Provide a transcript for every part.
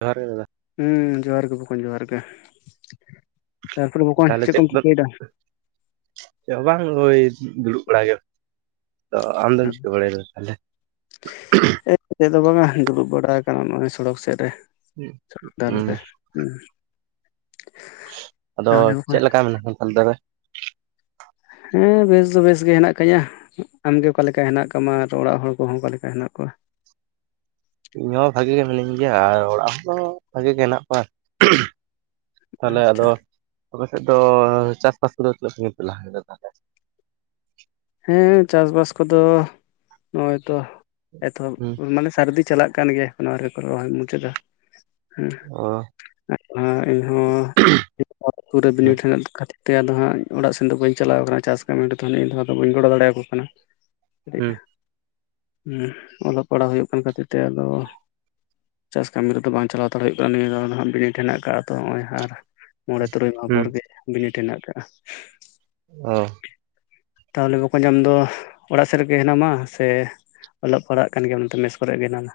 ᱡᱚᱦᱟᱨ ᱜᱮ ᱫᱟᱫᱟ ᱦᱚᱸ ᱡᱚᱦᱟᱨ ᱜᱮ ᱵᱚᱠᱚᱧ ᱡᱚᱦᱟᱨ ᱜᱮ ᱛᱟᱨᱯᱚᱨᱮ ᱵᱚᱠᱚᱧ ᱛᱟᱦᱚᱞᱮ ᱪᱮᱫ ᱠᱚᱢ ᱫᱚ ᱪᱤᱠᱟᱹᱭᱮᱫᱟ᱾ ᱪᱮᱫ ᱦᱚ ᱵᱟᱝ ᱳᱭ ᱫᱩᱲᱩᱵ ᱵᱟᱲᱟ ᱜᱮ ᱛᱚ ᱟᱢᱫᱚᱢ ᱪᱤᱠᱟᱹ ᱵᱟᱲᱟᱭᱟ ᱫᱟ ᱛᱟᱦᱞᱮ᱾ ᱪᱮᱫ ᱫᱚ ᱵᱟᱝ-ᱟ ᱫᱩᱲᱩᱵ ᱵᱟᱲᱟ ᱟᱠᱟᱱᱟ ᱱᱚᱜᱼᱚᱭ ᱥᱚᱲᱚᱠ ᱥᱮᱫ ᱨᱮ᱾ ᱥᱚᱲᱚᱠ ᱫᱷᱟᱨᱮ ᱦᱩᱸ ᱨᱮ ᱦᱮᱸ᱾ ᱟᱫᱚ ᱪᱮᱫ ᱞᱮᱠᱟ ᱢᱮᱱᱟᱜᱼᱟ [inaudible] ᱞᱟ. ᱭ ᱢᱮ᱾ ᱦᱮᱸ ᱵᱮᱥ ᱫᱚ ᱵᱮᱥ ᱜᱮ ᱦᱮᱱᱟᱜ ᱠᱤᱧᱟ, ᱟᱢᱜᱮ ᱚᱠᱟ ᱞᱮᱠᱟ ᱦᱮᱱᱟᱜ ᱠᱟᱢᱟ ᱟᱨ ᱚᱲᱟᱜ ᱦᱚᱲ ᱠᱚᱦᱚᱸ ᱚᱠᱟ ᱞᱮᱠᱟ ᱦᱮᱱᱟᱜ ᱠᱚᱣᱟ᱾ ᱤᱧ ᱦᱚ ᱵᱷᱟᱜᱮ ᱜᱮ ᱢᱤᱱᱟᱹᱧ ᱜᱮᱭᱟ ᱟᱨ ᱚᱲᱟᱜ ᱦᱚᱲᱦᱚ ᱵᱷᱟᱜᱮ ᱜᱮ ᱦᱮᱱᱟᱜ ᱠᱚᱣᱟ᱾ ᱛᱟᱦᱞᱮ ᱟᱪᱪᱷᱟ ᱟᱫᱚ ᱟᱯᱮ ᱥᱮᱫ ᱫᱚ ᱪᱟᱥ ᱵᱟᱥ ᱠᱚᱫᱚ ᱛᱤᱱᱟᱹᱜ ᱥᱟᱜᱤᱧ ᱯᱮ ᱞᱟᱦᱟ ᱠᱮᱫᱟ ᱛᱟᱦᱮᱞᱮ᱾ ᱦᱮᱸ ᱪᱟᱥ ᱵᱟᱥ ᱠᱚᱫᱚ ᱱᱚᱜᱼᱚᱭ ᱛᱚ, ᱮᱛᱚᱦᱚᱵ ᱦᱩᱸ ᱢᱟᱱᱮ ᱥᱟᱹᱨᱫᱤ ᱪᱟᱞᱟᱜ ᱠᱟᱱ ᱜᱮᱭᱟ ᱮᱠᱷᱚᱱᱳ ᱟᱹᱣᱨᱤᱠᱚ ᱨᱚᱦᱚᱭ ᱢᱩᱪᱟᱹᱫ, ᱪᱟᱹᱫᱟ ᱦᱮᱸ ᱚ ᱟᱡ ᱦᱚ ᱤᱧᱦᱚᱸᱼᱼ ᱚᱛ ᱯᱩᱨᱟᱹ ᱦᱩᱸ ᱵᱤᱱᱤᱰ ᱦᱮᱱᱟᱜ ᱠᱷᱟᱹᱛᱤᱨ ᱛᱮ ᱟᱫᱚ ᱦᱟᱜ ᱚᱲᱟᱜ ᱥᱮᱱ ᱫᱚ ᱵᱟᱹᱧ ᱪᱟᱞᱟᱣ ᱟᱠᱟᱱᱟ ᱪᱟᱥ ᱠᱟᱢᱤᱨᱮᱫᱚ ᱱᱤᱭᱟᱹ ᱫᱷᱟᱶᱼᱼ ᱟᱫᱚ ᱵᱟᱹᱧ ᱜᱚᱲᱚ ᱫᱟᱲᱮᱭᱟᱠᱚ ᱠᱟᱱᱟ ᱠᱟᱹᱴᱤᱡ᱾ ᱦᱩᱸ ᱦᱩᱸ ᱚᱞᱚᱜ ᱯᱟᱲᱦᱟᱜ ᱦᱩᱭᱩᱜ ᱠᱟᱱ ᱠᱷᱟᱹᱛᱤᱨ ᱛᱮ ᱟᱫᱚ ᱪᱟᱥ ᱠᱟᱹᱢᱤ ᱨᱮᱫᱚ ᱵᱟᱝ ᱪᱟᱞᱟᱣ ᱦᱟᱛᱟᱲ ᱦᱩᱭᱩᱜ ᱠᱟᱱᱟ ᱱᱤᱭᱟᱹ ᱫᱷᱟᱣ ᱫᱚ ᱦᱟᱸᱜ ᱵᱤᱱᱤᱰ ᱦᱮᱱᱟᱜ ᱠᱟᱜᱼᱟ ᱛᱚ ᱦᱚᱸᱜᱼᱚᱭ ᱟᱨ ᱢᱚᱬᱮ ᱛᱩᱨᱩᱭ ᱢᱟᱦᱟ ᱦᱩᱸ ᱯᱚᱨ ᱜᱮ ᱵᱤᱱᱤᱰ ᱦᱮᱱᱟᱜ ᱠᱟᱜ-ᱟ᱾ ᱚ᱾ ᱛᱟᱦᱚᱞᱮ ᱵᱚᱠᱚᱧ ᱟᱢ ᱫᱚ ᱚᱲᱟᱜ ᱥᱮᱫ ᱨᱮᱜᱮ ᱦᱮᱱᱟᱢᱟ, ᱥᱮ ᱚᱞᱚᱜ ᱯᱟᱲᱦᱟᱜ ᱠᱟᱱ ᱜᱮᱭᱟᱢ ᱱᱚᱛᱮ ᱢᱮᱥ ᱠᱚᱨᱮᱜ ᱜᱮ ᱦᱮᱱᱟᱢᱟ?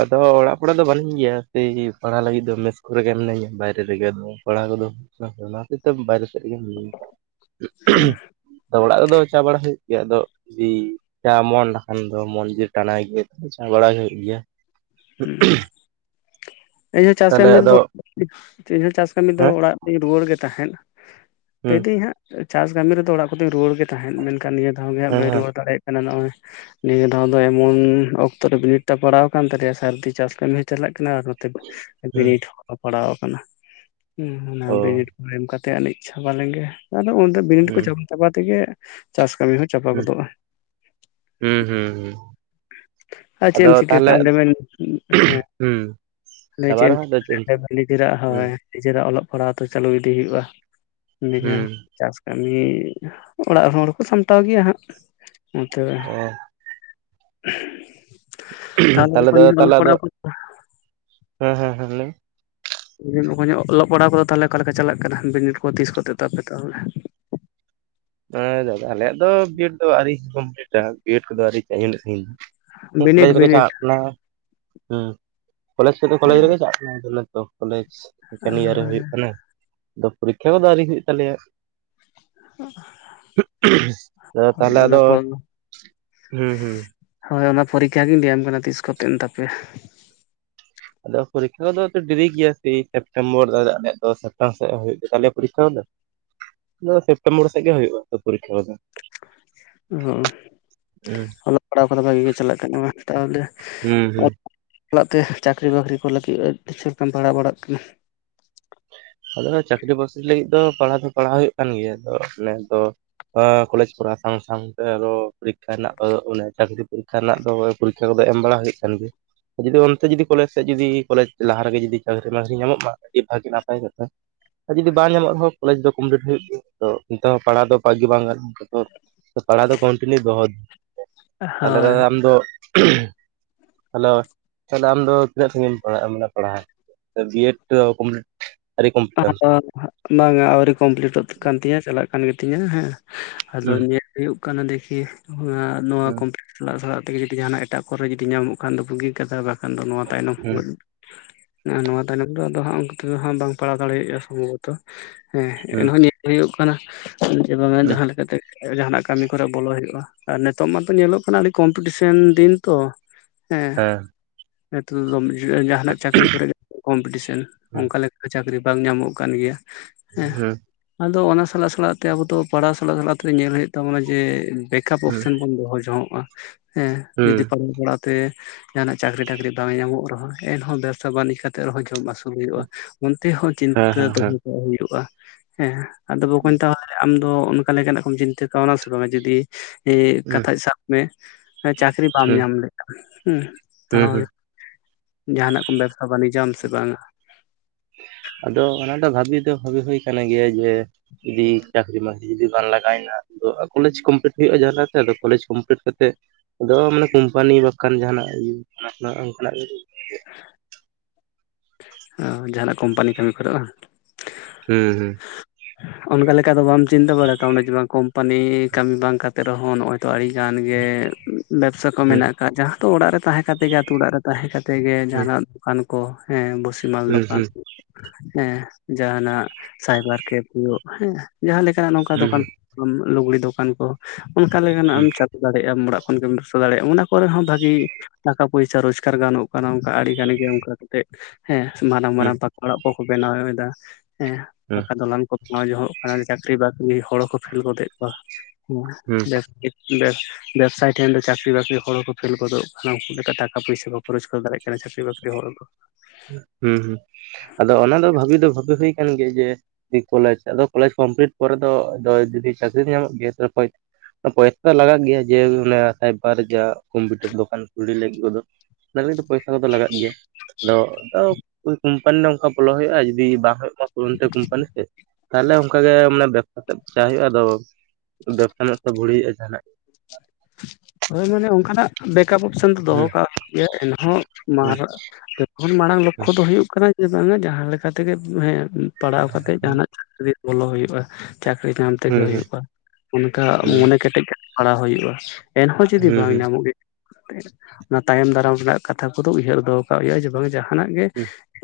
ᱟᱫᱚ ᱚᱲᱟᱜ ᱠᱚᱲᱮ ᱫᱚ ᱵᱟᱱᱩᱧ ᱜᱮᱭᱟ ᱥᱮᱭ ᱯᱟᱲᱦᱟᱜ ᱞᱟᱜᱤᱫ ᱫᱚ ᱢᱮᱥ ᱠᱚᱨᱮ ᱜᱮ ᱢᱤᱱᱟᱹᱧᱟ ᱵᱟᱭᱨᱮ ᱨᱮᱜᱮ ᱟᱫᱚ ᱯᱟᱲᱦᱟᱣ ᱠᱚᱫᱚ ᱚᱱᱟ ᱦᱚᱛᱮᱡ ᱛᱮ ᱵᱟᱭᱨᱮ ᱥᱮᱫᱜᱮ ᱢᱤᱱᱟᱹᱧᱟ᱾ ᱟᱫᱚ ᱚᱲᱟᱜ ᱨᱮᱫᱚ ᱪᱟ ᱵᱟᱲᱟ ᱦᱩᱭᱩᱜ ᱜᱮᱭᱟ ᱟᱫᱚ ᱡᱩᱫᱤ ᱪᱟ ᱢᱚᱱ ᱱᱟᱠᱷᱟᱱ ᱫᱚ ᱢᱚᱱ ᱡᱩᱫᱤ ᱴᱟᱱᱟᱭ ᱜᱮᱭᱟ ᱛᱚ ᱪᱟ ᱵᱟᱲᱟ ᱜᱮ ᱦᱩᱭᱩᱜ ᱜᱮᱭᱟ᱾ [unintelligible] ᱤᱧᱦᱚᱸ ᱪᱟᱥ ᱛᱟᱦᱞᱮ ᱠᱟᱹᱢᱤ ᱨᱮᱫᱚ ᱟᱫᱚ ᱪᱤᱧ ᱦᱚᱸ ᱪᱟᱥ ᱠᱟᱹᱢᱤ ᱫᱚ ᱦᱮᱸ ᱚᱲᱟᱜ ᱛᱤᱧ ᱨᱩᱣᱟᱹᱲ ᱜᱮ ᱛᱟᱦᱮᱸᱫ, ᱛᱟᱹᱭ ᱦᱩᱸ ᱫᱤᱧ ᱦᱟᱸᱜ ᱪᱟᱥ ᱠᱟᱹᱢᱤ ᱨᱮᱫᱚ ᱚᱲᱟᱜ ᱠᱚᱫᱩᱧ ᱨᱩᱭᱟᱹᱲ ᱜᱮ ᱛᱟᱦᱮᱸᱫ ᱢᱮᱱᱠᱷᱟᱱ ᱱᱤᱭᱟᱹ ᱫᱷᱟᱣ ᱜᱮ ᱦᱟᱸᱜ ᱦᱮᱸ ᱵᱟᱹᱧ ᱦᱮᱸ ᱨᱩᱣᱟᱹᱲ ᱫᱟᱲᱮ ᱠᱟᱱᱟ ᱱᱚᱜᱼᱚᱭ, ᱱᱤᱭᱟᱹ ᱫᱷᱟᱣ ᱫᱚ ᱮᱢᱚᱱ ᱚᱠᱛᱚ ᱨᱮ ᱵᱤᱱᱤᱰ ᱴᱟ ᱯᱟᱲᱟᱣ ᱟᱠᱟᱱ ᱛᱟᱞᱮᱭᱟ ᱥᱟᱹᱨᱫᱤ ᱪᱟᱥ ᱠᱟᱹᱢᱤ ᱦᱚᱸ ᱪᱟᱞᱟᱜ ᱠᱟᱱᱟ ᱟᱨᱚ ᱛᱮ ᱦᱩᱸ ᱵᱤᱱᱤᱰ ᱦᱚᱸ ᱯᱟᱲᱟᱣ ᱟᱠᱟᱱᱟ ᱦᱩᱸ ᱚᱱᱟ ᱚ ᱵᱤᱱᱤᱰ ᱠᱚ ᱮᱢ ᱠᱟᱛᱮ ᱛᱮ ᱟᱹᱱᱤᱡ ᱪᱷᱟᱵᱟ ᱞᱮᱱ ᱜᱮ ᱟᱫᱚ ᱩᱱ ᱫᱚ ᱵᱤᱱᱤᱰ ᱠᱚ ᱦᱩᱸ ᱪᱟᱵᱟ ᱪᱟᱵᱟ ᱛᱮᱜᱮ ᱪᱟᱥ ᱠᱟᱹᱢᱤ ᱦᱚᱸ ᱦᱩᱸ ᱜᱚᱫᱚᱜᱼᱟ᱾ ᱦᱩᱸ ᱦᱩᱸ ᱦᱩᱸ ᱟᱨ ᱪᱮᱫ ᱟᱫᱚ ᱮᱢ ᱪᱤᱠᱟᱹ ᱛᱟᱦᱞᱮ ᱠᱟᱜᱼᱟ ᱟ ᱚᱸᱰᱮ ᱢᱮᱱ ᱦᱮᱸ ᱦᱩᱸ᱾ ᱞᱟᱹᱭ ᱪᱟᱵᱟ ᱪᱮᱫ ᱮᱢ ᱨᱮᱦᱚᱸ ᱟᱫᱚ ᱪᱤᱠᱟᱹ ᱪᱤᱠᱟᱹᱭᱟ᱾ ᱫᱟᱲᱮᱭᱟᱜ-ᱟ ᱦᱩᱸ ᱦᱳᱭ᱾ [inaudible] ᱱᱤᱡᱮᱨᱟᱜ ᱚᱞᱚᱜ ᱯᱟᱲᱦᱟᱜᱴᱣ ᱛᱚ ᱪᱟᱹᱞᱩ ᱤᱫᱤ ᱦᱩᱭᱩᱜᱼᱟ ᱱᱤᱭᱟᱹ ᱦᱩᱸ ᱡᱟᱦᱟ ᱪᱟᱥ ᱠᱟᱹᱢᱤ ᱚᱲᱟᱜ ᱦᱚᱲ ᱦᱚᱸᱠᱚ ᱥᱟᱢᱴᱟᱣ ᱜᱮᱭᱟ ᱦᱟᱸᱜ ᱚᱱᱛᱮ ᱚ ᱛᱟᱦᱞᱮ ᱵᱚᱠᱚᱧ ᱚᱞᱚᱜ ᱯᱟᱲᱦᱟᱣ ᱠᱚᱫᱚ ᱦᱩᱸ ᱦᱩᱸ ᱦᱩᱸ ᱞᱟᱹᱭ ᱢᱮ, [unintelligible] ᱵᱚᱠᱚᱧ ᱚᱞᱚᱜ ᱯᱟᱲᱦᱟᱣ ᱠᱚᱫᱚ ᱛᱟᱦᱞᱮ ᱚᱠᱟ ᱞᱮᱠᱟ ᱪᱟᱞᱟᱜ ᱠᱟᱱᱟ ᱵᱤᱱᱤᱰ ᱠᱚ ᱛᱤᱥ ᱠᱚᱛᱮ ᱛᱟᱯᱮ ᱛᱟᱦᱚᱞᱮ? ᱦᱮᱸ ᱫᱟᱫᱟ ᱟᱞᱮᱭᱟᱜ ᱫᱚ ᱵᱤ ᱮᱰ ᱫᱚ ᱟᱹᱣᱨᱤ ᱠᱚᱢᱯᱞᱤᱴᱟ ᱵᱤ ᱮᱰ ᱠᱚᱫᱚ ᱟᱹᱣᱨᱤ ᱤᱱᱟᱹᱜ ᱥᱟᱜᱤᱧ ᱫᱚ ᱾ ᱵᱤᱱᱤᱰ ᱠᱚᱞᱮᱡᱽ ᱨᱮᱠᱚ ᱵᱤᱱᱤᱰ ᱪᱟᱞᱟᱜ ᱠᱟᱱᱟ᱾ ᱦᱮᱸ ᱠᱚᱞᱮᱡᱽ ᱠᱚ ᱫᱚ ᱠᱚᱞᱮᱡᱽ ᱨᱮᱜᱮ ᱪᱟᱜ ᱠᱟᱱᱟ ᱢᱮᱱᱛᱮ ᱚᱱᱮ ᱛᱚ᱾ ᱠᱚᱞᱮᱡᱽ ᱥᱮᱠᱮᱱ ᱤᱭᱟᱨ ᱨᱮ ᱦᱩᱭᱩᱜ ᱠᱟᱱᱟ ᱟᱫᱚ ᱯᱚᱨᱤᱠᱠᱷᱟ ᱠᱚᱫᱚ ᱟᱣᱨᱤ ᱦᱩᱭᱩᱜ ᱛᱟᱞᱮᱭᱟ, ᱦᱮᱸ᱾ [inaudible] ᱫᱟᱫᱟ ᱛᱟᱦᱚᱞᱮ ᱟᱫᱚ, ᱦᱩᱸ ᱦᱩᱸ᱾ ᱦᱳᱭ ᱚᱱᱟ ᱯᱚᱨᱤᱠᱠᱷᱟ ᱜᱤᱧ ᱞᱟᱹᱭᱟᱢ ᱠᱟᱱᱟ ᱛᱤᱥ ᱠᱚᱛᱮᱱ ᱛᱟᱯᱮ? ᱟᱫᱚ ᱯᱚᱨᱤᱠᱠᱷᱟ ᱠᱚᱫᱚ ᱛᱚ ᱰᱮᱨᱤ ᱜᱮᱭᱟ ᱥᱮᱭ ᱥᱮᱯᱴᱮᱢᱵᱚᱨ ᱫᱚ ᱟᱞᱮᱭᱟᱜ ᱫᱚ ᱥᱮᱯᱴᱮᱢᱵᱚᱨ ᱥᱮᱫ ᱦᱩᱭᱩᱜ ᱜᱮ ᱛᱟᱞᱮᱭᱟ ᱯᱚᱨᱤᱠᱠᱷᱟ ᱠᱚᱫᱚ, [unintelligible] ᱟᱫᱚ ᱥᱮᱯᱴᱮᱢᱵᱚᱨ ᱥᱮᱫ ᱜᱮ ᱦᱩᱭᱩᱜᱼᱟ ᱛᱚ ᱯᱚᱨᱤᱠᱠᱷᱟ ᱠᱚᱫᱚ᱾ ᱦᱚᱸ᱾ ᱚᱞᱚᱜ ᱯᱟᱲᱦᱟᱣ ᱠᱚᱫᱚ ᱵᱷᱟᱜᱮ ᱜᱮ ᱪᱟᱞᱟᱜ ᱠᱟᱱᱟ ᱛᱟᱦᱚᱞᱮ, ᱦᱩᱸ ᱦᱩᱸ ᱚᱲᱟᱜ ᱛᱮ ᱪᱟᱹᱠᱨᱤ ᱵᱟᱹᱠᱨᱤ ᱠᱚ ᱞᱟᱹᱜᱤᱫ ᱛᱮ ᱥᱮᱨᱚᱠᱚᱢ ᱯᱟᱲᱦᱟᱣ ᱵᱟᱲᱟᱜ ᱠᱟᱱᱟ? ᱟᱫᱚ ᱱᱟᱜ ᱪᱟᱹᱠᱨᱤ ᱵᱟᱹᱥᱨᱤ ᱞᱟᱹᱜᱤᱫ ᱫᱚ ᱯᱟᱲᱦᱟᱣ ᱫᱚ ᱯᱟᱲᱦᱟᱣ ᱦᱩᱭᱩᱜ ᱠᱟᱱ ᱜᱮᱭᱟ ᱟᱫᱚ ᱱᱮᱥ ᱫᱚ ᱮ ᱠᱚᱞᱮᱡᱽ ᱠᱚᱨᱟᱣ ᱥᱟᱶ ᱥᱟᱶᱛᱮ ᱟᱫᱚ ᱯᱚᱨᱤᱠᱠᱷᱟ ᱨᱮᱱᱟᱜ ᱫᱚ ᱚᱱᱮ ᱪᱟᱹᱠᱨᱤ ᱯᱚᱨᱤᱠᱠᱷᱟ ᱨᱮᱱᱟᱜ ᱫᱚ ᱯᱚᱨᱤᱠᱠᱷᱟ ᱠᱚᱫᱚ ᱮᱢ ᱵᱟᱲᱟ ᱦᱩᱭᱩᱜ ᱠᱟᱱ ᱜᱮᱭᱟ? ᱡᱩᱫᱤ ᱚᱱᱛᱮ ᱡᱩᱫᱤ ᱠᱚᱞᱮᱡᱽ ᱥᱮᱫ ᱡᱩᱫᱤ ᱠᱚᱞᱮᱡᱽ ᱞᱟᱦᱟ ᱨᱮᱜᱮ ᱡᱩᱫᱤ ᱪᱟᱹᱠᱨᱤ ᱵᱟᱹᱠᱨᱤ ᱧᱟᱢᱚᱜ ᱢᱟ᱾ ᱟᱨᱠᱤ ᱱᱟᱯᱟᱭ ᱠᱟᱛᱷᱟ ᱾ ᱟᱨ ᱡᱩᱫᱤ ᱵᱟᱝ ᱧᱟᱢᱚᱜ ᱨᱮᱦᱚᱸ ᱠᱚᱞᱮᱡᱽ ᱫᱚ ᱠᱚᱢᱯᱞᱤᱴ ᱦᱩᱭᱩᱜ ᱜᱮᱭᱟ ᱛᱚ ᱚᱱᱛᱮ ᱦᱚᱸ ᱯᱟᱲᱦᱟᱣ ᱫᱚ ᱵᱟᱜᱤ ᱵᱟᱝ ᱜᱟᱱᱚᱜ [unintelligible] ᱯᱟᱲᱦᱟᱣ ᱫᱚ ᱠᱚᱱᱴᱤᱱᱤᱭᱩ ᱫᱚᱦᱚ, ᱛᱟᱦᱚᱞᱮ ᱦᱳᱭ ᱫᱟᱫᱟ ᱟᱢ ᱫᱚ [unintelligible] ᱦᱮᱞᱳ, ᱛᱟᱦᱚᱞᱮ ᱟᱢᱫᱚ ᱛᱤᱱᱟᱹᱜ ᱥᱟᱺᱜᱤᱧᱮᱢ ᱯᱟᱲᱦᱟᱜᱼᱟ ᱢᱟᱱᱮ ᱯᱟᱲᱦᱟᱣ ᱵᱤ ᱮᱰ ᱮ ᱠᱚᱢᱯᱞᱤᱴ ᱟᱹᱣᱨᱤ ᱠᱚᱢᱯᱞᱤᱴ ᱟᱢ [unintelligible] ᱵᱟᱝᱼᱟ ᱟᱹᱣᱨᱤ ᱠᱚᱢᱯᱞᱤᱴᱚᱜ ᱠᱟᱱ ᱛᱤᱧᱟᱹ ᱪᱟᱞᱟᱜ ᱠᱟᱱ ᱜᱮ ᱛᱤᱧᱟ ᱦᱮᱸ ᱾ ᱟᱫᱚ ᱦᱩᱸ ᱧᱮᱞ ᱦᱩᱭᱩᱜ ᱠᱟᱱᱟ ᱫᱮᱠᱤ ᱱᱚᱣᱟ ᱱᱚᱣᱟ ᱦᱩᱸ ᱠᱚᱢᱯᱤᱞᱤ ᱥᱟᱞᱟᱜ ᱥᱟᱞᱟᱜ ᱛᱮᱜᱮ ᱡᱩᱫᱤ ᱡᱟᱦᱟᱱᱟᱜ ᱮᱴᱟᱜ ᱠᱚᱨᱮ ᱡᱩᱫᱤ ᱧᱟᱢᱚᱜ ᱠᱷᱟᱱ ᱫᱚ ᱵᱩᱜᱤ ᱠᱟᱛᱦᱟ ᱵᱟ ᱠᱷᱟᱱ ᱫᱚ ᱱᱚᱣᱟ ᱛᱟᱭᱱᱚᱢ ᱦᱩᱸ ᱱᱚᱣᱟ ᱛᱟᱭᱱᱚᱢ ᱨᱮ ᱟᱫᱚ ᱦᱟᱸᱜ ᱩᱱᱠᱩ ᱛᱮᱫᱚ ᱦᱟᱸᱜ ᱵᱟᱝ ᱛᱟᱲᱟ ᱛᱟᱲᱤ ᱦᱮᱸ ᱦᱩᱸ ᱮᱱᱦᱚᱸ ᱧᱮᱞ ᱦᱩᱭᱩᱜ ᱠᱟᱱᱟ ᱡᱮ ᱵᱟᱝ ᱦᱩᱸ ᱡᱟᱦᱟᱸ ᱞᱮᱠᱟᱛᱮ ᱡᱟᱦᱟᱱᱟᱜ ᱠᱟᱹᱢᱤ ᱠᱚᱨᱮ ᱵᱚᱞᱚ ᱦᱩᱭᱩᱜᱼᱟ ᱟᱨ ᱱᱤᱛᱚᱜ ᱢᱟᱛᱚ ᱧᱮᱞᱚᱜ ᱠᱟᱱᱟ ᱟᱹᱰᱮ ᱠᱚᱢᱯᱤᱴᱤᱥᱮᱱ ᱫᱤᱱ ᱛᱚ᱾ ᱦᱮᱸ᱾ ᱱᱤᱛᱚᱜ ᱫᱚ ᱡᱟᱦᱟᱱᱟᱜ ᱪᱟᱹᱠᱨᱤ ᱠᱚᱨᱮ ᱠᱚᱢᱯᱤᱴᱤᱥᱮᱱ ᱦᱩᱸ ᱚᱱᱠᱟ ᱞᱮᱠᱟ ᱪᱟᱹᱠᱨᱤ ᱵᱟᱝ ᱧᱟᱢᱚᱜ ᱠᱟᱱ ᱜᱮᱭᱟ᱾ ᱦᱩᱸ [inaudible] ᱟᱫᱚ ᱚᱱᱟ ᱥᱟᱞᱟᱜ ᱥᱟᱞᱟᱜ ᱛᱮ ᱟᱵᱚ ᱫᱚ ᱯᱟᱲᱦᱟᱣ ᱥᱟᱞᱟᱜ ᱥᱟᱞᱟᱜ ᱛᱮ ᱧᱮᱞ ᱦᱩᱭᱩᱜ ᱛᱟᱵᱚᱱᱟ ᱡᱮ ᱵᱮᱠᱟᱯ ᱦᱩᱸ ᱚᱯᱥᱮᱱ ᱵᱚᱱ ᱫᱚᱦᱚ ᱡᱚᱝᱚᱜᱼᱟ ᱦᱮᱸ ᱦᱩᱸ ᱡᱩᱫᱤ ᱯᱟᱞᱚᱢᱟᱲᱟᱜ ᱛᱮ ᱡᱟᱦᱟᱱᱟᱜ ᱪᱟᱹᱠᱨᱤ ᱴᱟᱹᱠᱨᱤ ᱵᱟᱝ ᱧᱟᱢᱚᱜ ᱨᱮᱦᱚ ᱮᱱᱦᱚ ᱵᱮᱵᱽᱥᱟ ᱵᱟᱱᱤᱡᱽ ᱠᱟᱛᱮᱜ ᱨᱮᱦᱚᱸ ᱡᱚᱢ ᱟᱹᱥᱩᱞ ᱦᱩᱭᱩᱜᱼᱟ᱾ ᱚᱱᱛᱮ ᱦᱚᱸ ᱦᱮᱸ ᱪᱤᱱᱛᱟᱹ ᱦᱮᱸ ᱦᱮᱸ ᱫᱚᱦᱚ ᱦᱚ ᱦᱩᱭᱩᱜᱼᱟ ᱦᱮᱸ ᱟᱫᱚ ᱵᱟᱠᱚ ᱢᱮᱛᱟ ᱟᱢ ᱟᱫᱚ ᱚᱱᱠᱟ ᱞᱮᱠᱟᱱᱟᱜ ᱠᱚᱢ ᱪᱤᱱᱛᱟᱹ ᱠᱟᱣᱱᱟ ᱥᱮ ᱵᱟᱝᱟ ᱡᱩᱫᱤ ᱮ ᱦᱩᱸ ᱦᱩᱸ ᱠᱟᱛᱷᱟ ᱥᱟᱵ ᱢᱮ ᱪᱟᱠᱨᱤ ᱵᱟᱢ ᱦᱩᱸ ᱧᱟᱢ ᱞᱮ ᱦᱮᱸ ᱦᱩᱸ ᱛᱟᱦᱚᱞᱮ ᱡᱟᱦᱟᱱᱟᱜ ᱠᱚᱢ ᱵᱮᱵᱥᱟ ᱵᱟᱱᱤᱡᱟᱢ ᱥᱮ ᱵᱟᱝᱟ? ᱟᱫᱚ ᱚᱱᱟ ᱫᱚ ᱵᱷᱟᱵᱤ ᱫᱚ ᱵᱷᱟᱵᱤ ᱦᱩᱭ ᱠᱟᱱ ᱜᱮᱭᱟ ᱡᱮ ᱡᱩᱫᱤ ᱪᱟᱹᱠᱨᱤ ᱢᱟᱹᱠᱨᱤ ᱡᱩᱫᱤ ᱵᱟᱝ ᱞᱟᱜᱟᱣᱮᱱᱟ ᱟᱫᱚ ᱠᱚᱞᱮᱡᱽ ᱠᱚᱢᱯᱞᱤᱴ ᱦᱩᱭᱩᱜᱼᱟ ᱡᱟᱦᱟ ᱞᱮᱠᱟᱛᱮ ᱟᱫᱚ ᱠᱚᱞᱮᱡᱽ ᱠᱚᱢᱯᱞᱤᱴ ᱠᱟᱛᱮ ᱟᱫᱚ ᱠᱳᱢᱯᱟᱱᱤ ᱡᱟᱦᱟᱱᱟᱜ ᱚᱱᱠᱟᱱᱟᱜ ᱜᱮ [unintelligible] ᱚ ᱡᱟᱦᱟᱱᱟᱜ ᱠᱳᱢᱯᱟᱱᱤ ᱠᱟᱹᱢᱤ ᱠᱚᱨᱮᱜ ᱵᱟᱝ? ᱦᱩᱸ ᱦᱩᱸ᱾ ᱚᱱᱠᱟ ᱞᱮᱠᱟ ᱫᱚ ᱵᱟᱢ ᱪᱤᱱᱛᱟᱹ ᱵᱟᱲᱟᱠᱟᱣᱟ ᱡᱮ ᱵᱟᱝ ᱠᱳᱢᱯᱟᱱᱤ ᱠᱟᱹᱢᱤ ᱵᱟᱝ ᱠᱟᱛᱮᱜ ᱨᱮᱦᱚᱸ ᱱᱚᱜᱼᱚᱭ ᱛᱚ ᱟᱹᱰᱤ ᱜᱟᱱ ᱜᱮ ᱵᱮᱵᱽᱥᱟ ᱠᱚ ᱦᱩᱸ ᱢᱮᱱᱟᱜ ᱟᱠᱟᱫ ᱡᱟᱦᱟᱸ ᱫᱚ ᱚᱲᱟᱜ ᱨᱮ ᱛᱟᱦᱮᱸ ᱠᱟᱛᱮ ᱜᱮ ᱟᱛᱳ ᱚᱲᱟᱜ ᱨᱮ ᱛᱟᱦᱮᱸ ᱠᱟᱛᱮ ᱜᱮ ᱦᱩᱸ ᱡᱟᱦᱟᱱᱟᱜ ᱫᱚᱠᱟᱱ ᱠᱚ ᱦᱮᱸ ᱵᱩᱥᱤ ᱢᱟᱞ ᱦᱩᱸ ᱫᱚᱠᱟᱱ᱾ ᱦᱩᱸ ᱦᱮᱸ ᱡᱟᱦᱟᱱᱟᱜ ᱥᱟᱭᱵᱟᱨ ᱠᱮᱯ ᱦᱩᱭᱩᱜ ᱦᱮᱸ ᱡᱟᱦᱟᱸ ᱞᱮᱠᱟᱱᱟᱜ ᱱᱚᱝᱠᱟ ᱦᱩᱸ ᱦᱩᱸ ᱦᱩᱸ ᱫᱚᱠᱟᱱ ᱦᱩᱸ ᱞᱩᱜᱽᱲᱤ ᱫᱚᱠᱟᱱ ᱠᱚ ᱚᱱᱠᱟ ᱞᱮᱠᱟᱱᱟᱜ ᱮᱢ ᱪᱟᱞ ᱫᱟᱲᱮᱭᱟᱜᱼᱟᱢ ᱚᱲᱟᱜ ᱠᱷᱚᱱ ᱜᱮᱢ ᱫᱤᱥᱚ ᱫᱟᱲᱮᱭᱟᱜᱼᱟ ᱚᱱᱟ ᱠᱚᱨᱮ ᱦᱚ ᱵᱷᱟᱜᱤ ᱴᱟᱠᱟ ᱯᱚᱭᱥᱟ ᱨᱳᱡᱽᱜᱟᱨ ᱜᱟᱱᱚᱜ ᱠᱟᱱᱟ ᱚᱱᱠᱟ ᱟᱹᱰᱤᱜᱟᱱ ᱜᱮ ᱚᱱᱠᱟ ᱦᱮᱸ ᱢᱟᱨᱟᱝ ᱢᱟᱨᱟᱝ ᱯᱟᱠᱟ ᱚᱲᱟᱜ ᱠᱚᱠᱚ ᱵᱮᱱᱟᱣ ᱮᱫᱟ ᱦᱮᱸ ᱯᱟᱠᱟ ᱫᱚᱞᱟᱱ ᱠᱚ ᱱᱚ ᱡᱚᱦᱚᱜ ᱦᱩᱭᱩᱜ ᱠᱟᱱᱟ ᱪᱟᱹᱠᱨᱤ ᱵᱟᱹᱠᱨᱤ ᱦᱚᱲ ᱦᱚᱸᱠᱚ ᱯᱷᱮᱞ ᱜᱚᱫᱮᱜ ᱠᱚᱣᱟ ᱦᱩᱸ ᱦᱩᱸ ᱵᱮᱵᱽᱥᱟᱭ ᱴᱷᱮᱱ ᱫᱚ ᱪᱟᱠᱨᱤ ᱵᱟᱹᱠᱨᱤ ᱦᱚᱲᱠᱚ ᱯᱷᱮᱞ ᱜᱚᱫᱚᱜ ᱠᱟᱱᱟ ᱩᱱᱠᱩ ᱞᱮᱠᱟ ᱴᱟᱠᱟ ᱯᱚᱭᱥᱟ ᱠᱚᱠᱚ ᱨᱳᱡᱽᱜᱟᱨ ᱫᱟᱲᱮᱭᱟᱜ ᱠᱟᱱᱟ ᱪᱟᱹᱠᱨᱤ ᱵᱟᱹᱠᱨᱤ ᱦᱚᱲ ᱠᱚ ᱦᱩᱸ ᱦᱩᱸ ᱟᱫᱚ ᱚᱱᱟ ᱫᱚ ᱵᱷᱟᱵᱤ ᱫᱚ ᱵᱷᱟᱵᱤ ᱦᱩᱭ ᱠᱟᱱ ᱜᱮᱭᱟ ᱡᱮ ᱠᱚᱞᱮᱡᱽ ᱟᱫᱚ ᱠᱚᱞᱮᱡᱽ ᱠᱚᱢᱯᱞᱤᱴ ᱯᱚᱨᱮ ᱫᱚ ᱡᱩᱫᱤ ᱪᱟᱹᱠᱨᱤ ᱫᱚ ᱧᱟᱢᱚᱜ ᱜᱮᱭᱟ ᱛᱟᱦᱚᱞᱮ [inaudible] ᱯᱚᱭᱥᱟ ᱞᱟᱜᱟᱜ ᱜᱮᱭᱟ ᱡᱮ ᱚᱱᱟ ᱥᱟᱭᱵᱟᱨ ᱡᱟ ᱠᱚᱢᱯᱤᱭᱩᱴᱟᱨ ᱫᱚᱠᱟᱱ ᱠᱩᱞᱤ ᱞᱟᱹᱜᱤᱫ ᱫᱚ ᱾ [inaudible] ᱯᱚᱭᱥᱟ ᱠᱚᱫᱚ ᱞᱟᱜᱟᱜ ᱜᱮᱭᱟ ᱟᱫᱚ ᱟᱫᱚ ᱠᱳᱢᱯᱟᱱᱤ ᱱᱠᱟ ᱵᱚᱞᱚ ᱦᱩᱭᱩᱜᱼᱟ ᱡᱩᱫᱤ ᱵᱟᱝ ᱦᱩᱭᱩᱜ ᱚᱱᱛᱮ ᱠᱳᱢᱯᱟᱱᱤ ᱥᱮ ᱛᱟᱦᱚᱞᱮ ᱚᱱᱠᱟᱜᱮ ᱢᱟᱱᱮ ᱵᱮ ᱪᱟ ᱦᱩᱭᱩᱜᱼᱟ ᱟᱫᱚ ᱵᱮᱵᱽᱥᱟ ᱢᱮᱢᱥᱟ ᱵᱷᱩᱲᱤ ᱦᱩᱭᱩᱜᱼᱟ ᱡᱟᱦᱟᱱᱟᱜ ᱜᱮ ᱾ ᱦᱳᱭ ᱢᱟᱱᱮ ᱚᱱᱠᱟᱱᱟᱜ ᱵᱮᱠᱟᱯ ᱚᱯᱥᱮᱱ ᱫᱚ ᱫᱚᱦᱚ ᱦᱩᱸ ᱠᱟᱜ ᱜᱮᱭᱟ ᱮᱱᱦᱚᱸ ᱦᱩᱸ ᱢᱟᱨ [unintelligible] ᱢᱟᱲᱟᱝ ᱞᱚᱠᱠᱷᱚ ᱫᱚ ᱦᱩᱭᱩᱜ ᱠᱟᱱᱟ ᱡᱮ ᱵᱟᱝᱟ ᱡᱟᱦᱟᱸ ᱞᱮᱠᱟ ᱛᱮᱜᱮ ᱦᱮᱸ ᱯᱟᱲᱦᱟᱣ ᱠᱟᱛᱮ ᱦᱩᱸ ᱡᱟᱦᱟᱸᱱᱟᱜ ᱪᱟᱹᱠᱨᱤ ᱵᱚᱞᱚ ᱦᱩᱭᱩᱜᱼᱟ ᱪᱟᱹᱠᱨᱤ ᱧᱟᱢ ᱛᱮᱜᱮ ᱦᱩᱸ ᱦᱩᱸ ᱦᱩᱭᱩᱜᱼᱟ ᱚᱱᱠᱟ ᱦᱩᱸ ᱢᱚᱱᱮ ᱠᱮᱴᱮᱡ ᱯᱟᱲᱦᱟᱣ ᱦᱩᱭᱩᱜᱼᱟ ᱮᱱᱦᱚᱸ ᱡᱩᱫᱤ ᱦᱩᱸ ᱦᱩᱸ ᱵᱟᱝ ᱦᱩᱸ ᱧᱟᱢᱚᱜ ᱜᱮ ᱚᱱᱟ ᱛᱟᱭᱚᱢ ᱫᱟᱨᱟᱢ ᱨᱮᱱᱟᱜ ᱠᱟᱛᱷᱟ ᱠᱚᱫᱚ ᱩᱭᱦᱟᱹᱨ ᱫᱚᱦᱚ ᱠᱟᱜ ᱦᱩᱭᱩᱜᱼᱟ ᱡᱮ ᱵᱟᱝ ᱡᱟᱦᱟᱸᱱᱟᱜ ᱜᱮ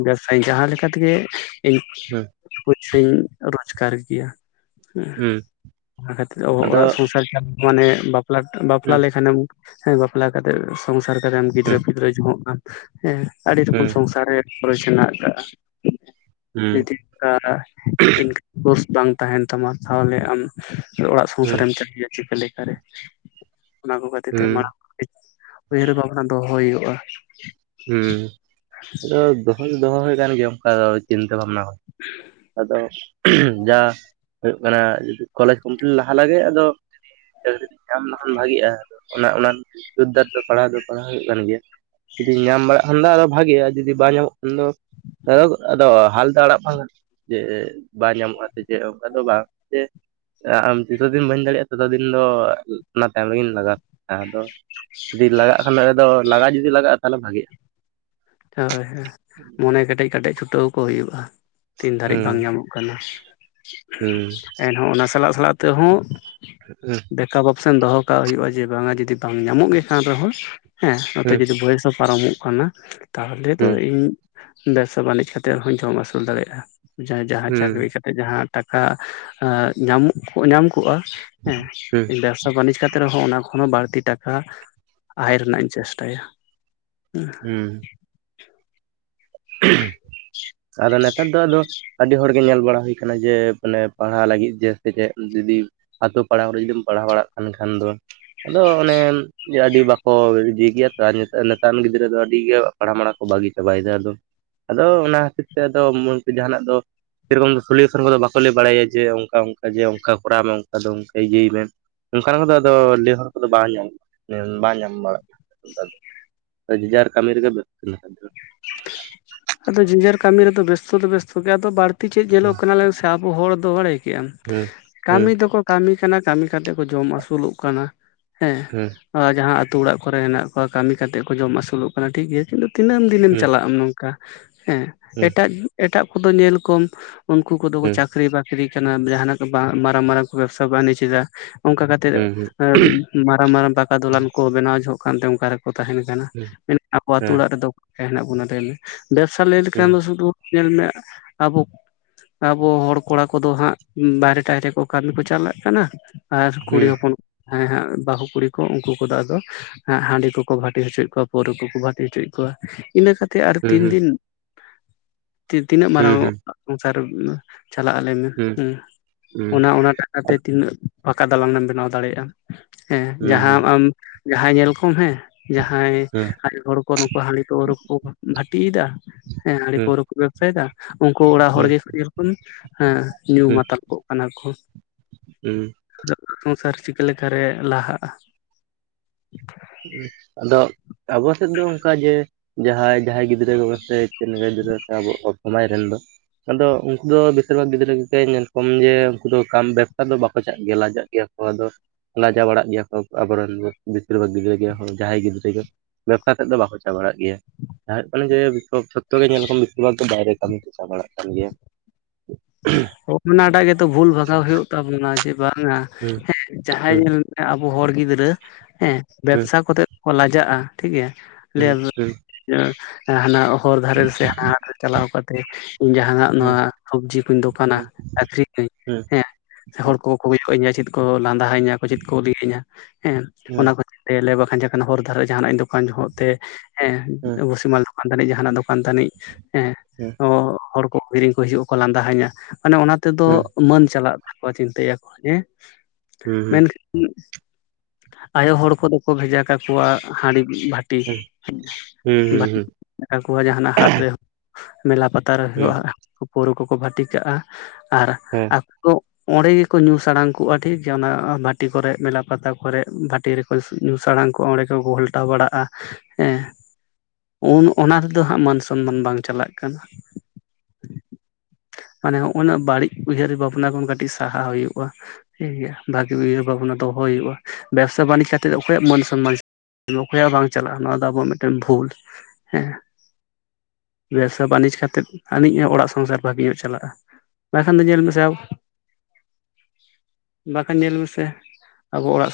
ᱡᱟᱹᱥ ᱡᱟᱦᱟᱸ ᱞᱮᱠᱟ ᱛᱮᱜᱮ ᱤᱧ ᱦᱩᱸ ᱯᱩᱭᱥᱟᱹᱧ ᱨᱳᱡᱽᱜᱟᱨ ᱜᱮᱭᱟ। ᱦᱩᱸ ᱦᱮᱸ ᱟᱫᱚ ᱚᱲᱟᱜ ᱥᱚᱝᱥᱟᱨ ᱪᱟᱞᱟᱣ ᱢᱟᱱᱮ ᱵᱟᱯᱞᱟ ᱠᱟᱛᱮ ᱵᱟᱢ ᱦᱩᱸ ᱮᱠᱷᱟᱱᱮᱢ ᱦᱮᱸ ᱵᱟᱯᱞᱟ ᱠᱟᱛᱮ ᱥᱚᱝᱥᱟᱨ ᱠᱟᱛᱮᱢ ᱜᱤᱫᱽᱨᱟᱹ ᱦᱩᱸ ᱯᱤᱫᱽᱨᱟᱹ ᱡᱷᱚᱜ ᱠᱟᱱ ᱦᱮᱸ ᱟᱹᱰᱤ ᱨᱚᱠᱚᱢ ᱦᱩᱸ ᱥᱚᱝᱥᱟᱨ ᱨᱮ ᱠᱷᱚᱨᱚᱪ ᱦᱮᱱᱟᱜ ᱟᱠᱟᱜᱼᱟ। ᱦᱩᱸ ᱡᱩᱫᱤ ᱚᱱᱠᱟ ᱤᱱᱠᱟᱢ ᱥᱳᱨᱥ ᱵᱟᱝ ᱛᱟᱦᱮᱱ ᱛᱟᱢᱟ ᱛᱟᱦᱚᱞᱮ ᱟᱢ ᱚᱲᱟᱜ ᱦᱩᱸ ᱥᱚᱝᱥᱟᱨᱮᱢ ᱪᱟᱹᱞᱩᱭᱟ ᱪᱤᱠᱟᱹ ᱞᱮᱠᱟᱨᱮ ᱾ ᱚᱱᱟ ᱠᱚ ᱠᱷᱟᱹᱛᱤᱨ ᱛᱮ ᱦᱩᱸ ᱢᱟᱲᱟᱝ [unintelligible] ᱩᱭᱦᱟᱹᱨ ᱵᱷᱟᱵᱽᱱᱟ ᱫᱚᱦᱚᱭ ᱦᱩᱭᱩᱜᱼᱟ ᱾ ᱦᱮᱸ ᱟᱫᱚ ᱫᱚᱦᱚ ᱫᱚ ᱫᱚᱦᱚ ᱦᱩᱭ ᱠᱟᱱ ᱜᱮᱭᱟ ᱫᱚ ᱚᱱᱠᱟ ᱪᱤᱱᱛᱟᱹ ᱵᱷᱟᱵᱽᱱᱟ ᱟᱫᱚ ᱡᱟ ᱦᱩᱭᱩᱜ ᱠᱟᱱᱟ ᱡᱤᱫᱤ ᱠᱚᱞᱮᱡᱽ ᱠᱚᱢᱯᱞᱤᱴ ᱞᱟᱦᱟ ᱞᱟᱜᱮ ᱟᱫᱚ ᱪᱟᱹᱠᱨᱤ ᱧᱟᱢ ᱞᱮᱠᱷᱟᱱ ᱵᱷᱟᱹᱜᱤᱜᱼᱟ ᱚᱱᱟ ᱚᱱᱟ ᱡᱩᱨᱫᱟᱨ ᱫᱚ ᱯᱟᱲᱦᱟᱣ ᱫᱚ ᱯᱟᱲᱦᱟᱣ ᱦᱩᱭᱩᱜ ᱠᱟᱱ ᱜᱮᱭᱟ ᱾ ᱡᱩᱫᱤ ᱧᱟᱢ ᱵᱟᱲᱟᱜ ᱠᱷᱟᱱ ᱫᱚ ᱟᱫᱚ ᱵᱷᱟᱹᱜᱤᱜᱼᱟ ᱡᱩᱫᱤ ᱵᱟᱝ ᱧᱟᱢᱚᱜ ᱠᱷᱟᱱ ᱫᱚ ᱟᱫᱚ ᱦᱟᱞ ᱫᱚ ᱟᱲᱟᱜ ᱵᱟᱝ ᱜᱟᱱᱚᱜᱼᱟ ᱾ ᱡᱮ ᱵᱟᱝ ᱧᱟᱢᱚᱜᱼᱟ ᱥᱮ ᱪᱮᱫ ᱚᱱᱠᱟ ᱫᱚ ᱵᱟᱝ ᱡᱮ ᱟᱢ ᱡᱚᱛᱚ ᱫᱤᱱ ᱵᱟᱹᱧ ᱫᱟᱲᱮᱭᱟᱜᱼᱟ ᱛᱚᱛᱚ ᱫᱤᱱ ᱫᱚ ᱚᱱᱟ ᱛᱟᱭᱚᱢ ᱨᱮᱜᱤᱧ ᱞᱟᱜᱟᱣᱟ ᱾ ᱟᱫᱚ ᱡᱩᱫᱤ ᱞᱟᱜᱟᱜ ᱠᱷᱟᱱᱫᱚ ᱞᱟᱜᱟ ᱡᱩᱫᱤ ᱞᱟᱜᱟᱜᱼᱟ ᱛᱟᱦᱚᱞᱮ ᱵᱷᱟᱹᱜᱤᱜᱼᱟ ᱾ ᱦᱚᱭ ᱦᱚᱭ ᱢᱚᱱᱮ ᱠᱮᱴᱮᱡ ᱠᱮᱴᱮᱡ ᱪᱷᱩᱴᱟᱹᱣ ᱠᱚ ᱦᱩᱭᱩᱜᱼᱟ ᱛᱤᱱ ᱫᱷᱟᱹᱨᱤᱡ ᱦᱩᱸ ᱵᱟᱝ ᱧᱟᱢᱚᱜᱼᱟ ᱾ ᱠᱟᱱᱟ ᱾ ᱦᱩᱸ ᱾ ᱮᱱᱦᱚᱸ ᱚᱱᱟ ᱥᱟᱞᱟᱜ ᱥᱟᱞᱟᱜ ᱛᱮᱦᱚᱸ [unintelligible] ᱫᱮᱠᱟ ᱵᱚᱠᱥᱮᱱ ᱫᱚᱦᱚ ᱠᱟᱜ ᱦᱩᱭᱩᱜᱼᱟ ᱡᱮ ᱵᱟᱝᱟ ᱡᱩᱫᱤ ᱛᱟᱝ ᱧᱟᱢᱚᱜ ᱜᱮ ᱠᱟᱱ ᱨᱮᱦᱚᱸ ᱦᱮᱸ ᱱᱚᱛᱮ ᱡᱩᱫᱤ ᱵᱚᱭᱮᱥ ᱦᱚᱸ ᱯᱟᱨᱚᱢᱚᱜ ᱠᱟᱱᱟ ᱛᱟᱦᱚᱞᱮ ᱫᱚ ᱦᱩᱸ ᱤᱧ ᱵᱮᱵᱽᱥᱟ ᱵᱟᱹᱱᱤᱡᱽ ᱠᱟᱛᱮ ᱦᱚᱧ ᱡᱚᱢ ᱟᱹᱥᱩᱞ ᱫᱟᱲᱮᱭᱟᱜᱼᱟ ᱡᱟᱦᱟᱸ ᱡᱟᱦᱟᱸ ᱦᱩᱸ ᱪᱟᱹᱠᱨᱤ ᱠᱟᱛᱮ ᱡᱟᱦᱟᱸ ᱴᱟᱠᱟ ᱟᱻ ᱧᱟᱢᱚᱜ ᱧᱟᱢ ᱠᱚᱜᱼᱟ ᱦᱩᱸ ᱦᱮᱸ ᱵᱮᱵᱽᱥᱟ ᱵᱟᱹᱱᱤᱡᱽ ᱠᱟ ᱛᱮ ᱨᱮᱦᱚᱸ ᱚᱱᱟ ᱠᱷᱚᱱ ᱦᱚᱸ ᱵᱟᱹᱲᱛᱤ ᱴᱟᱠᱟ ᱟᱭ ᱨᱮᱱᱟᱜ ᱤᱧ ᱪᱮᱥᱴᱟᱭᱟ ᱦᱩᱸ ᱾ ᱦᱩᱸ ᱾ [unintelligible] ᱛᱟᱦᱞᱮ ᱱᱮᱛᱟᱨ ᱫᱚ ᱟᱫᱚ ᱟᱹᱰᱤ ᱦᱚᱲᱜᱮ ᱧᱮᱞ ᱵᱟᱲᱟ ᱦᱩᱭ ᱠᱟᱱᱟ ᱡᱮ ᱢᱟᱱᱮ ᱯᱟᱲᱦᱟᱜ ᱞᱟᱹᱜᱤᱫ ᱡᱮ ᱥᱮ ᱪᱮᱫ ᱡᱩᱫᱤ ᱟᱛᱳ ᱯᱟᱲᱟ ᱠᱚᱨᱮ ᱡᱩᱫᱤᱢ ᱯᱟᱲᱦᱟᱣ ᱵᱟᱲᱟᱜ ᱠᱟᱱ ᱠᱷᱟᱱ ᱫᱚ ᱟᱫᱚ ᱚᱱᱮᱢ ᱡᱮ ᱟᱹᱰᱤ ᱵᱟᱠᱚ ᱡᱤᱜᱮᱭᱟᱥᱟ ᱱᱮᱛᱟ ᱱᱮᱛᱟᱨ ᱨᱮᱱ ᱜᱤᱫᱽᱨᱟᱹ ᱫᱚ ᱟᱹᱰᱤ ᱜᱮ ᱯᱟᱲᱟ ᱢᱟᱲᱟ ᱠᱚ ᱵᱟᱹᱜᱤ ᱪᱟᱵᱟᱭᱮᱫᱟ ᱟᱫᱚ ᱟᱫᱚ ᱚᱱᱟ ᱦᱚᱛᱮ ᱛᱮᱫᱚ ᱢᱩᱲᱩᱛ ᱡᱟᱦᱟᱸᱱᱟᱜ ᱫᱚ ᱥᱮᱨᱚᱠᱚᱢ ᱫᱚ ᱥᱚᱞᱤᱭᱩᱥᱚᱱ ᱠᱚᱫᱚ ᱵᱟᱠᱚ ᱞᱟᱹᱭ ᱵᱟᱲᱟᱭᱟ ᱡᱮ ᱚᱱᱠᱟ ᱚᱱᱠᱟ ᱡᱮ ᱚᱱᱠᱟ ᱠᱚᱨᱟᱣ ᱢᱮ ᱚᱱᱠᱟ ᱫᱚ ᱚᱱᱠᱟ ᱤᱭᱟᱹᱭ ᱢᱮ ᱚᱱᱠᱟᱱ ᱠᱚᱫᱚ ᱟᱫᱚ ᱞᱟᱹᱭ ᱦᱚᱲ ᱠᱚᱫᱚ ᱵᱟᱝ ᱧᱟᱢ ᱵᱟᱝ ᱧᱟᱢ ᱵᱟᱲᱟᱜ ᱫᱚ ᱚᱱᱠᱟ ᱫᱚ ᱾ ᱡᱮ ᱡᱟᱨ ᱠᱟᱹᱢᱤ ᱨᱮᱜᱮ ᱵᱮᱥᱛᱷᱚ ᱱᱮᱛᱟᱨ ᱫᱚ ᱾ ᱟᱫᱚ ᱡᱮ ᱡᱟᱨ ᱠᱟᱹᱢᱤ ᱨᱮᱫᱚ ᱵᱮᱥᱛᱚ ᱫᱚ ᱵᱮᱥᱛᱚ ᱜᱮ ᱟᱫᱚ ᱵᱟᱹᱲᱛᱤ ᱪᱮᱫ ᱧᱮᱞᱚᱜ ᱠᱟᱱᱟ ᱞᱟᱹᱭ ᱢᱮᱥᱮ? ᱟᱵᱚ ᱦᱚᱲ ᱫᱚ ᱵᱟᱲᱟᱹᱭ ᱠᱮᱜᱼᱟᱢ ᱦᱩᱸ ᱦᱩᱸ ᱠᱟᱹᱢᱤ ᱫᱚᱠᱚ ᱠᱟᱹᱢᱤ ᱠᱟᱱᱟ ᱠᱟᱹᱢᱤ ᱠᱟᱛᱮᱜ ᱠᱚ ᱡᱚᱢ ᱟᱹᱥᱩᱞᱚᱜ ᱠᱟᱱᱟ ᱦᱮᱸ ᱾ ᱦᱮᱸ ᱾ ᱡᱟᱦᱟᱸ ᱟᱛᱳ ᱚᱲᱟᱜ ᱠᱚᱨᱮ ᱦᱮᱱᱟᱜ ᱠᱚ ᱠᱟᱹᱢᱤ ᱠᱟᱛᱮᱫ ᱠᱚ ᱡᱚᱢ ᱟᱹᱥᱩᱞᱚᱜ ᱠᱟᱱᱟ ᱴᱷᱤᱠᱜᱮ ᱠᱤᱱᱛᱩ ᱛᱤᱱᱟᱹᱢ ᱫᱤᱱᱮᱢ ᱦᱩᱸ ᱪᱟᱞᱟᱜ ᱟᱢ ᱱᱚᱝᱠᱟ ᱦᱮᱸ ᱦᱩᱸ ᱮᱴᱟᱜ ᱮᱴᱟᱜ ᱠᱚᱫᱚ ᱧᱮᱞ ᱠᱚᱢ ᱩᱱᱠᱩ ᱠᱚᱫᱚ ᱠᱚ ᱦᱩᱸ ᱪᱟᱹᱠᱨᱤ ᱵᱟᱹᱠᱨᱤ ᱠᱟᱱᱟ ᱡᱟᱦᱟᱱᱟᱜ ᱵᱟ ᱢᱟᱨᱟᱝ ᱢᱟᱨᱟᱝ ᱠᱚ ᱵᱮᱵᱽᱥᱟ ᱵᱟᱱᱤᱡ ᱮᱫᱟ᱾ ᱚᱱᱠᱟ ᱠᱟᱛᱮᱜ ᱢᱟᱨᱟᱝ ᱢᱟᱨᱟᱝ ᱯᱟᱠᱟ ᱫᱚᱞᱟᱱ ᱠᱚ ᱵᱮᱱᱟᱣ ᱡᱚᱦᱚᱜ ᱠᱟᱱᱛᱮ ᱚᱱᱠᱟ ᱨᱮᱠᱚ ᱛᱟᱦᱮᱱ ᱠᱟᱱᱟ᱾ ᱢᱮᱱ ᱟᱵᱚ ᱟᱛᱩ ᱚᱲᱟᱜ ᱨᱮᱫᱚ ᱚ ᱦᱮᱱᱟᱜ ᱵᱚᱱᱟ ᱞᱟᱹᱭ ᱵᱮᱵᱽᱥᱟ ᱞᱟᱹᱭ ᱞᱮᱠᱷᱟᱱ ᱫᱚ ᱥᱩᱫᱩ ᱧᱮᱞ ᱢᱮ ᱟᱵᱚ ᱟᱵᱚ ᱦᱚᱲ ᱠᱚᱲᱟ ᱠᱚᱫᱚ ᱦᱟᱸᱜ ᱵᱟᱦᱨᱮ ᱴᱟᱦᱨᱮ ᱠᱚ ᱠᱟᱹᱢᱤ ᱠᱚ ᱪᱟᱞᱟᱜ ᱠᱟᱱᱟ᱾ ᱟᱨ ᱠᱩᱲᱤ ᱦᱚᱯᱚᱱ ᱡᱟᱦᱟᱸᱭ ᱦᱟᱸᱜ ᱵᱟᱹᱦᱩ ᱠᱩᱲᱤ ᱠᱚ ᱩᱱᱠᱩ ᱠᱚᱫᱚ ᱟᱫᱚ ᱦᱟᱺᱰᱤ ᱠᱚᱠᱚ ᱵᱷᱟᱹᱴᱤ ᱦᱚᱪᱚᱭᱮᱫ ᱠᱚᱣᱟ ᱯᱟᱹᱣᱨᱟᱹ ᱠᱚᱠᱚ ᱵᱷᱟᱴᱤ ᱦᱚᱪᱚᱭᱮᱫ ᱠᱚᱣᱟ᱾ ᱤᱱᱟᱹ ᱠᱟᱛᱮ ᱟᱨ ᱛᱤᱱ ᱫᱤᱱ ᱛᱤᱱᱟᱹᱜ ᱢᱟᱨᱟᱝ ᱥᱚᱝᱥᱟᱨ ᱪᱟᱞᱟᱜ-ᱟ ᱞᱮ ᱢᱮ, ᱦᱮᱸ ᱚᱱᱟ ᱚᱱᱟ ᱴᱟᱠᱟ ᱛᱮ ᱛᱤᱱᱟᱹᱜ ᱯᱷᱟᱠᱟ ᱫᱟᱞᱟᱝ ᱮᱢ ᱵᱮᱱᱟᱣ ᱫᱟᱲᱮᱭᱟᱜᱼᱟ? ᱦᱮᱸ ᱡᱟᱦᱟᱸ ᱟᱢ ᱡᱟᱦᱟᱸ ᱧᱮᱞ ᱠᱚᱢ ᱦᱮᱸ ᱡᱟᱦᱟᱸᱭ ᱟᱭᱳ ᱦᱚᱲ ᱠᱚ ᱱᱩᱠᱩ ᱦᱟᱺᱰᱤ ᱯᱟᱹᱣᱨᱟᱹ ᱠᱚ ᱵᱷᱟᱴᱤᱭᱮᱫᱟ ᱦᱮᱸ ᱦᱟᱺᱰᱤ ᱯᱟᱹᱣᱨᱟᱹ ᱥᱟᱹᱭᱮᱫᱟ ᱩᱱᱠᱩ ᱚᱲᱟᱜ ᱦᱚᱲ ᱜᱮ ᱧᱮᱞ ᱠᱚᱢ ᱦᱮᱸ ᱧᱩ ᱢᱟᱛᱟᱞ ᱠᱚᱜ ᱠᱟᱱᱟ ᱠᱚ᱾ ᱦᱮᱸ ᱥᱚᱝᱥᱟᱨ ᱪᱤᱠᱟᱹ ᱞᱮᱠᱟᱨᱮ ᱞᱟᱦᱟᱜᱼᱟ? ᱟᱫᱚ ᱟᱵᱚ ᱥᱮᱫ ᱫᱚ ᱚᱱᱠᱟ ᱡᱮ ᱡᱟᱦᱟᱸᱭ ᱡᱟᱦᱟᱸᱭ ᱜᱤᱫᱽᱨᱟᱹ ᱠᱚᱜᱮ ᱥᱮ ᱪᱮᱱᱠᱟ ᱜᱤᱫᱽᱨᱟᱹ ᱥᱮ ᱟᱵᱚ ᱥᱚᱢᱟᱭ ᱨᱮᱱ ᱫᱚ ᱟᱫᱚ ᱩᱱᱠᱩ ᱫᱚ ᱵᱮᱥᱤᱨ ᱵᱷᱟᱜᱽ ᱜᱤᱫᱽᱨᱟᱹ ᱠᱚᱜᱮ ᱧᱮᱞ ᱠᱚᱢ ᱡᱮ ᱩᱱᱠᱩ ᱵᱮᱵᱽᱥᱟ ᱫᱚ ᱵᱟᱠᱚ ᱪᱟᱜ ᱜᱮᱭᱟ ᱞᱟᱡᱟᱜ ᱜᱮᱭᱟ ᱠᱚ ᱟᱫᱚ ᱞᱟᱡᱟᱣ ᱵᱟᱲᱟᱜ ᱜᱮᱭᱟ ᱠᱚ ᱟᱵᱚᱨᱮᱱ ᱫᱚ ᱵᱮᱥᱤᱨ ᱵᱷᱟᱜᱽ ᱜᱤᱫᱽᱨᱟᱹ ᱜᱮ, ᱡᱟᱦᱟᱸᱭ ᱜᱤᱫᱽᱨᱟᱹ ᱜᱮ ᱵᱮᱵᱽᱥᱟ ᱥᱮᱫ ᱫᱚ ᱵᱟᱠᱚ ᱪᱟ ᱵᱟᱲᱟᱜ ᱜᱮᱭᱟ ᱡᱟᱦᱟᱸ ᱦᱩᱭᱩᱜ ᱠᱟᱱᱟ ᱡᱮ ᱛᱚ ᱡᱷᱚᱛᱚ ᱜᱮ ᱧᱮᱞ ᱠᱚ ᱵᱮᱥᱤᱨ ᱵᱷᱟᱜ ᱫᱚ ᱵᱟᱭᱨᱮ ᱠᱟᱹᱢᱤ ᱠᱚ ᱪᱟᱣ ᱵᱟᱲᱟᱜ ᱠᱟᱱ ᱜᱮᱭᱟ᱾ ᱚᱱᱟᱴᱟᱜ ᱜᱮᱛᱚ ᱵᱷᱩᱞ ᱵᱷᱟᱜᱟᱣ ᱦᱩᱭᱩᱜ ᱛᱟᱵᱚᱱᱟ ᱡᱮ ᱵᱟᱝᱟ ᱦᱮᱸ ᱡᱟᱦᱟᱸᱭ ᱧᱮᱞ ᱟᱵᱚ ᱦᱚᱲ ᱜᱤᱫᱽᱨᱟᱹ ᱦᱮᱸ ᱵᱮᱵᱽᱥᱟ ᱠᱚᱨᱮᱫ ᱠᱚ ᱞᱟᱡᱟᱜᱼᱟ, ᱴᱷᱤᱠᱜ ᱜᱮᱭᱟ ᱦᱟᱱᱟ ᱦᱚᱨ ᱫᱷᱟᱨᱮ ᱥᱮ ᱦᱟᱱᱟ ᱦᱟᱴ ᱪᱟᱞᱟᱣ ᱠᱟᱛᱮᱜ ᱡᱟᱦᱱᱟᱜ ᱱᱚᱣᱟ ᱥᱚᱵᱽᱡᱤ ᱠᱚᱧ ᱫᱚᱠᱟᱱᱟ ᱟᱠᱷᱨᱤᱧᱟᱹᱧ ᱦᱮᱸ ᱦᱚᱲ ᱠᱚ ᱠᱚ ᱠᱚᱭᱚᱜ ᱤᱧᱟᱹ ᱪᱮᱫ ᱠᱚ ᱞᱟᱸᱫᱟ ᱟᱸᱧᱟ ᱪᱮᱫ ᱠᱚ ᱞᱟᱹᱭᱤᱧᱟ ᱦᱮᱸ ᱚᱱᱟ ᱠᱚ ᱵᱟᱠᱷᱟᱱ ᱡᱚᱠᱷᱚᱱ ᱦᱚᱨ ᱫᱷᱟᱨᱮ ᱡᱟᱦᱱᱟᱜ ᱫᱚᱠᱟᱱ ᱡᱚᱦᱚᱜ ᱛᱮ ᱦᱮᱸ ᱵᱩᱥᱤᱢᱟᱞ ᱫᱚᱠᱟᱱ ᱛᱟᱱᱤᱡ ᱡᱟᱦᱱᱟᱜ ᱫᱚᱠᱟᱱ ᱫᱚᱠᱟᱱ ᱛᱟᱱᱤᱡ ᱦᱮᱸ ᱦᱚᱲ ᱠᱚ ᱠᱤᱨᱤᱧ ᱠᱚ ᱦᱤᱡᱩᱜ ᱟᱠᱚ ᱞᱟᱸᱫᱟ ᱟᱸᱧᱟ ᱢᱟᱱᱮ ᱚᱱᱟ ᱛᱮᱫᱚ ᱢᱟᱹᱱ ᱪᱟᱞᱟᱜ ᱛᱟᱠᱚᱣᱟ ᱪᱤᱱᱛᱟᱹᱭᱟ ᱠᱚ ᱦᱮᱸ ᱢᱮᱱ ᱟᱭᱳ ᱦᱚᱲ ᱠᱚᱫᱚ ᱠᱚᱫᱚ ᱠᱚ ᱵᱷᱮᱡᱟ ᱠᱟᱠᱚᱣᱟ ᱦᱟᱺᱰᱤ ᱵᱷᱟᱴᱤ ᱴᱤ ᱡᱟᱦᱟᱱᱟᱜ ᱦᱟᱴ ᱨᱮ ᱢᱮᱞᱟ ᱯᱟᱛᱟᱨ ᱨᱮ ᱦᱩᱭᱩᱜᱼᱟ, ᱯᱟᱹᱣᱨᱟᱹ ᱠᱚᱠᱚ ᱵᱷᱟᱹᱴᱤ ᱠᱟᱜᱼᱟ, ᱟᱨ ᱚᱸᱰᱮ ᱜᱮᱠᱚ ᱧᱩ ᱥᱟᱲᱟᱝ ᱠᱚᱜᱼᱟ ᱴᱷᱤᱠ ᱜᱮᱭᱟ ᱚᱱᱟ ᱵᱷᱟᱴᱤ ᱠᱚᱨᱮ ᱢᱮᱞᱟ ᱯᱟᱛᱟ ᱠᱚᱨᱮ ᱵᱷᱟᱴᱤ ᱨᱮ ᱧᱩ ᱥᱟᱟᱲᱟᱝ ᱠᱚᱜ ᱚᱸᱰᱮ ᱜᱮᱠᱚ ᱜᱷᱚᱞᱴᱟᱣ ᱵᱟᱲᱟᱜᱼᱟ, ᱦᱮᱸ ᱩᱱ ᱚᱱᱟ ᱨᱮᱫᱚ ᱦᱟᱸᱜ ᱢᱟᱹᱱ ᱥᱚᱱᱢᱟᱱ ᱵᱟᱝ ᱪᱟᱞᱟᱜ ᱠᱟᱱᱟ᱾ ᱢᱟᱱᱮ ᱦᱚᱜᱼᱱᱚᱣᱟ ᱵᱟᱹᱲᱤᱡ ᱩᱭᱦᱟᱹᱨ ᱵᱷᱟᱵᱱᱟ ᱠᱷᱚᱱ ᱠᱟᱹᱴᱤᱡ ᱥᱟᱦᱟ ᱦᱩᱭᱩᱜᱼᱟ᱾ ᱴᱷᱤᱠ ᱜᱮᱭᱟ ᱵᱷᱟᱜᱤ ᱩᱭᱦᱟᱹᱨ ᱵᱷᱟᱵᱱᱟ ᱫᱚᱦᱚ ᱦᱩᱭᱩᱜᱼᱟ, ᱵᱮᱵᱽᱥᱟ ᱵᱟᱱᱤᱡᱽ ᱠᱟᱛᱮᱫ ᱫᱚ ᱚᱠᱚᱭᱟᱜ ᱢᱟᱹᱱ ᱥᱚᱱᱢᱟᱱ ᱚᱠᱚᱭᱟᱜ ᱵᱟᱝ ᱪᱟᱞᱟᱜᱼᱟ, ᱱᱚᱣᱟ ᱫᱚ ᱟᱵᱚᱣᱟᱜ ᱢᱤᱫᱴᱮᱱ ᱵᱷᱩᱞ ᱦᱮᱸ ᱵᱮᱵᱽᱥᱟ ᱵᱟᱹᱱᱤᱡᱽ ᱠᱟᱛᱮᱫ ᱟᱹᱱᱤᱡ ᱚᱲᱟᱜ ᱥᱚᱝᱥᱟᱨ ᱵᱷᱟᱜᱮ ᱧᱚᱜ ᱪᱟᱞᱟᱜᱼᱟ, ᱵᱟᱠᱷᱟᱱ ᱫᱚ ᱧᱮᱞ ᱢᱮᱥᱮ ᱵᱟᱠᱷᱟᱱ ᱧᱮᱞ ᱢᱮᱥᱮ ᱟᱵᱚ ᱚᱲᱟᱜ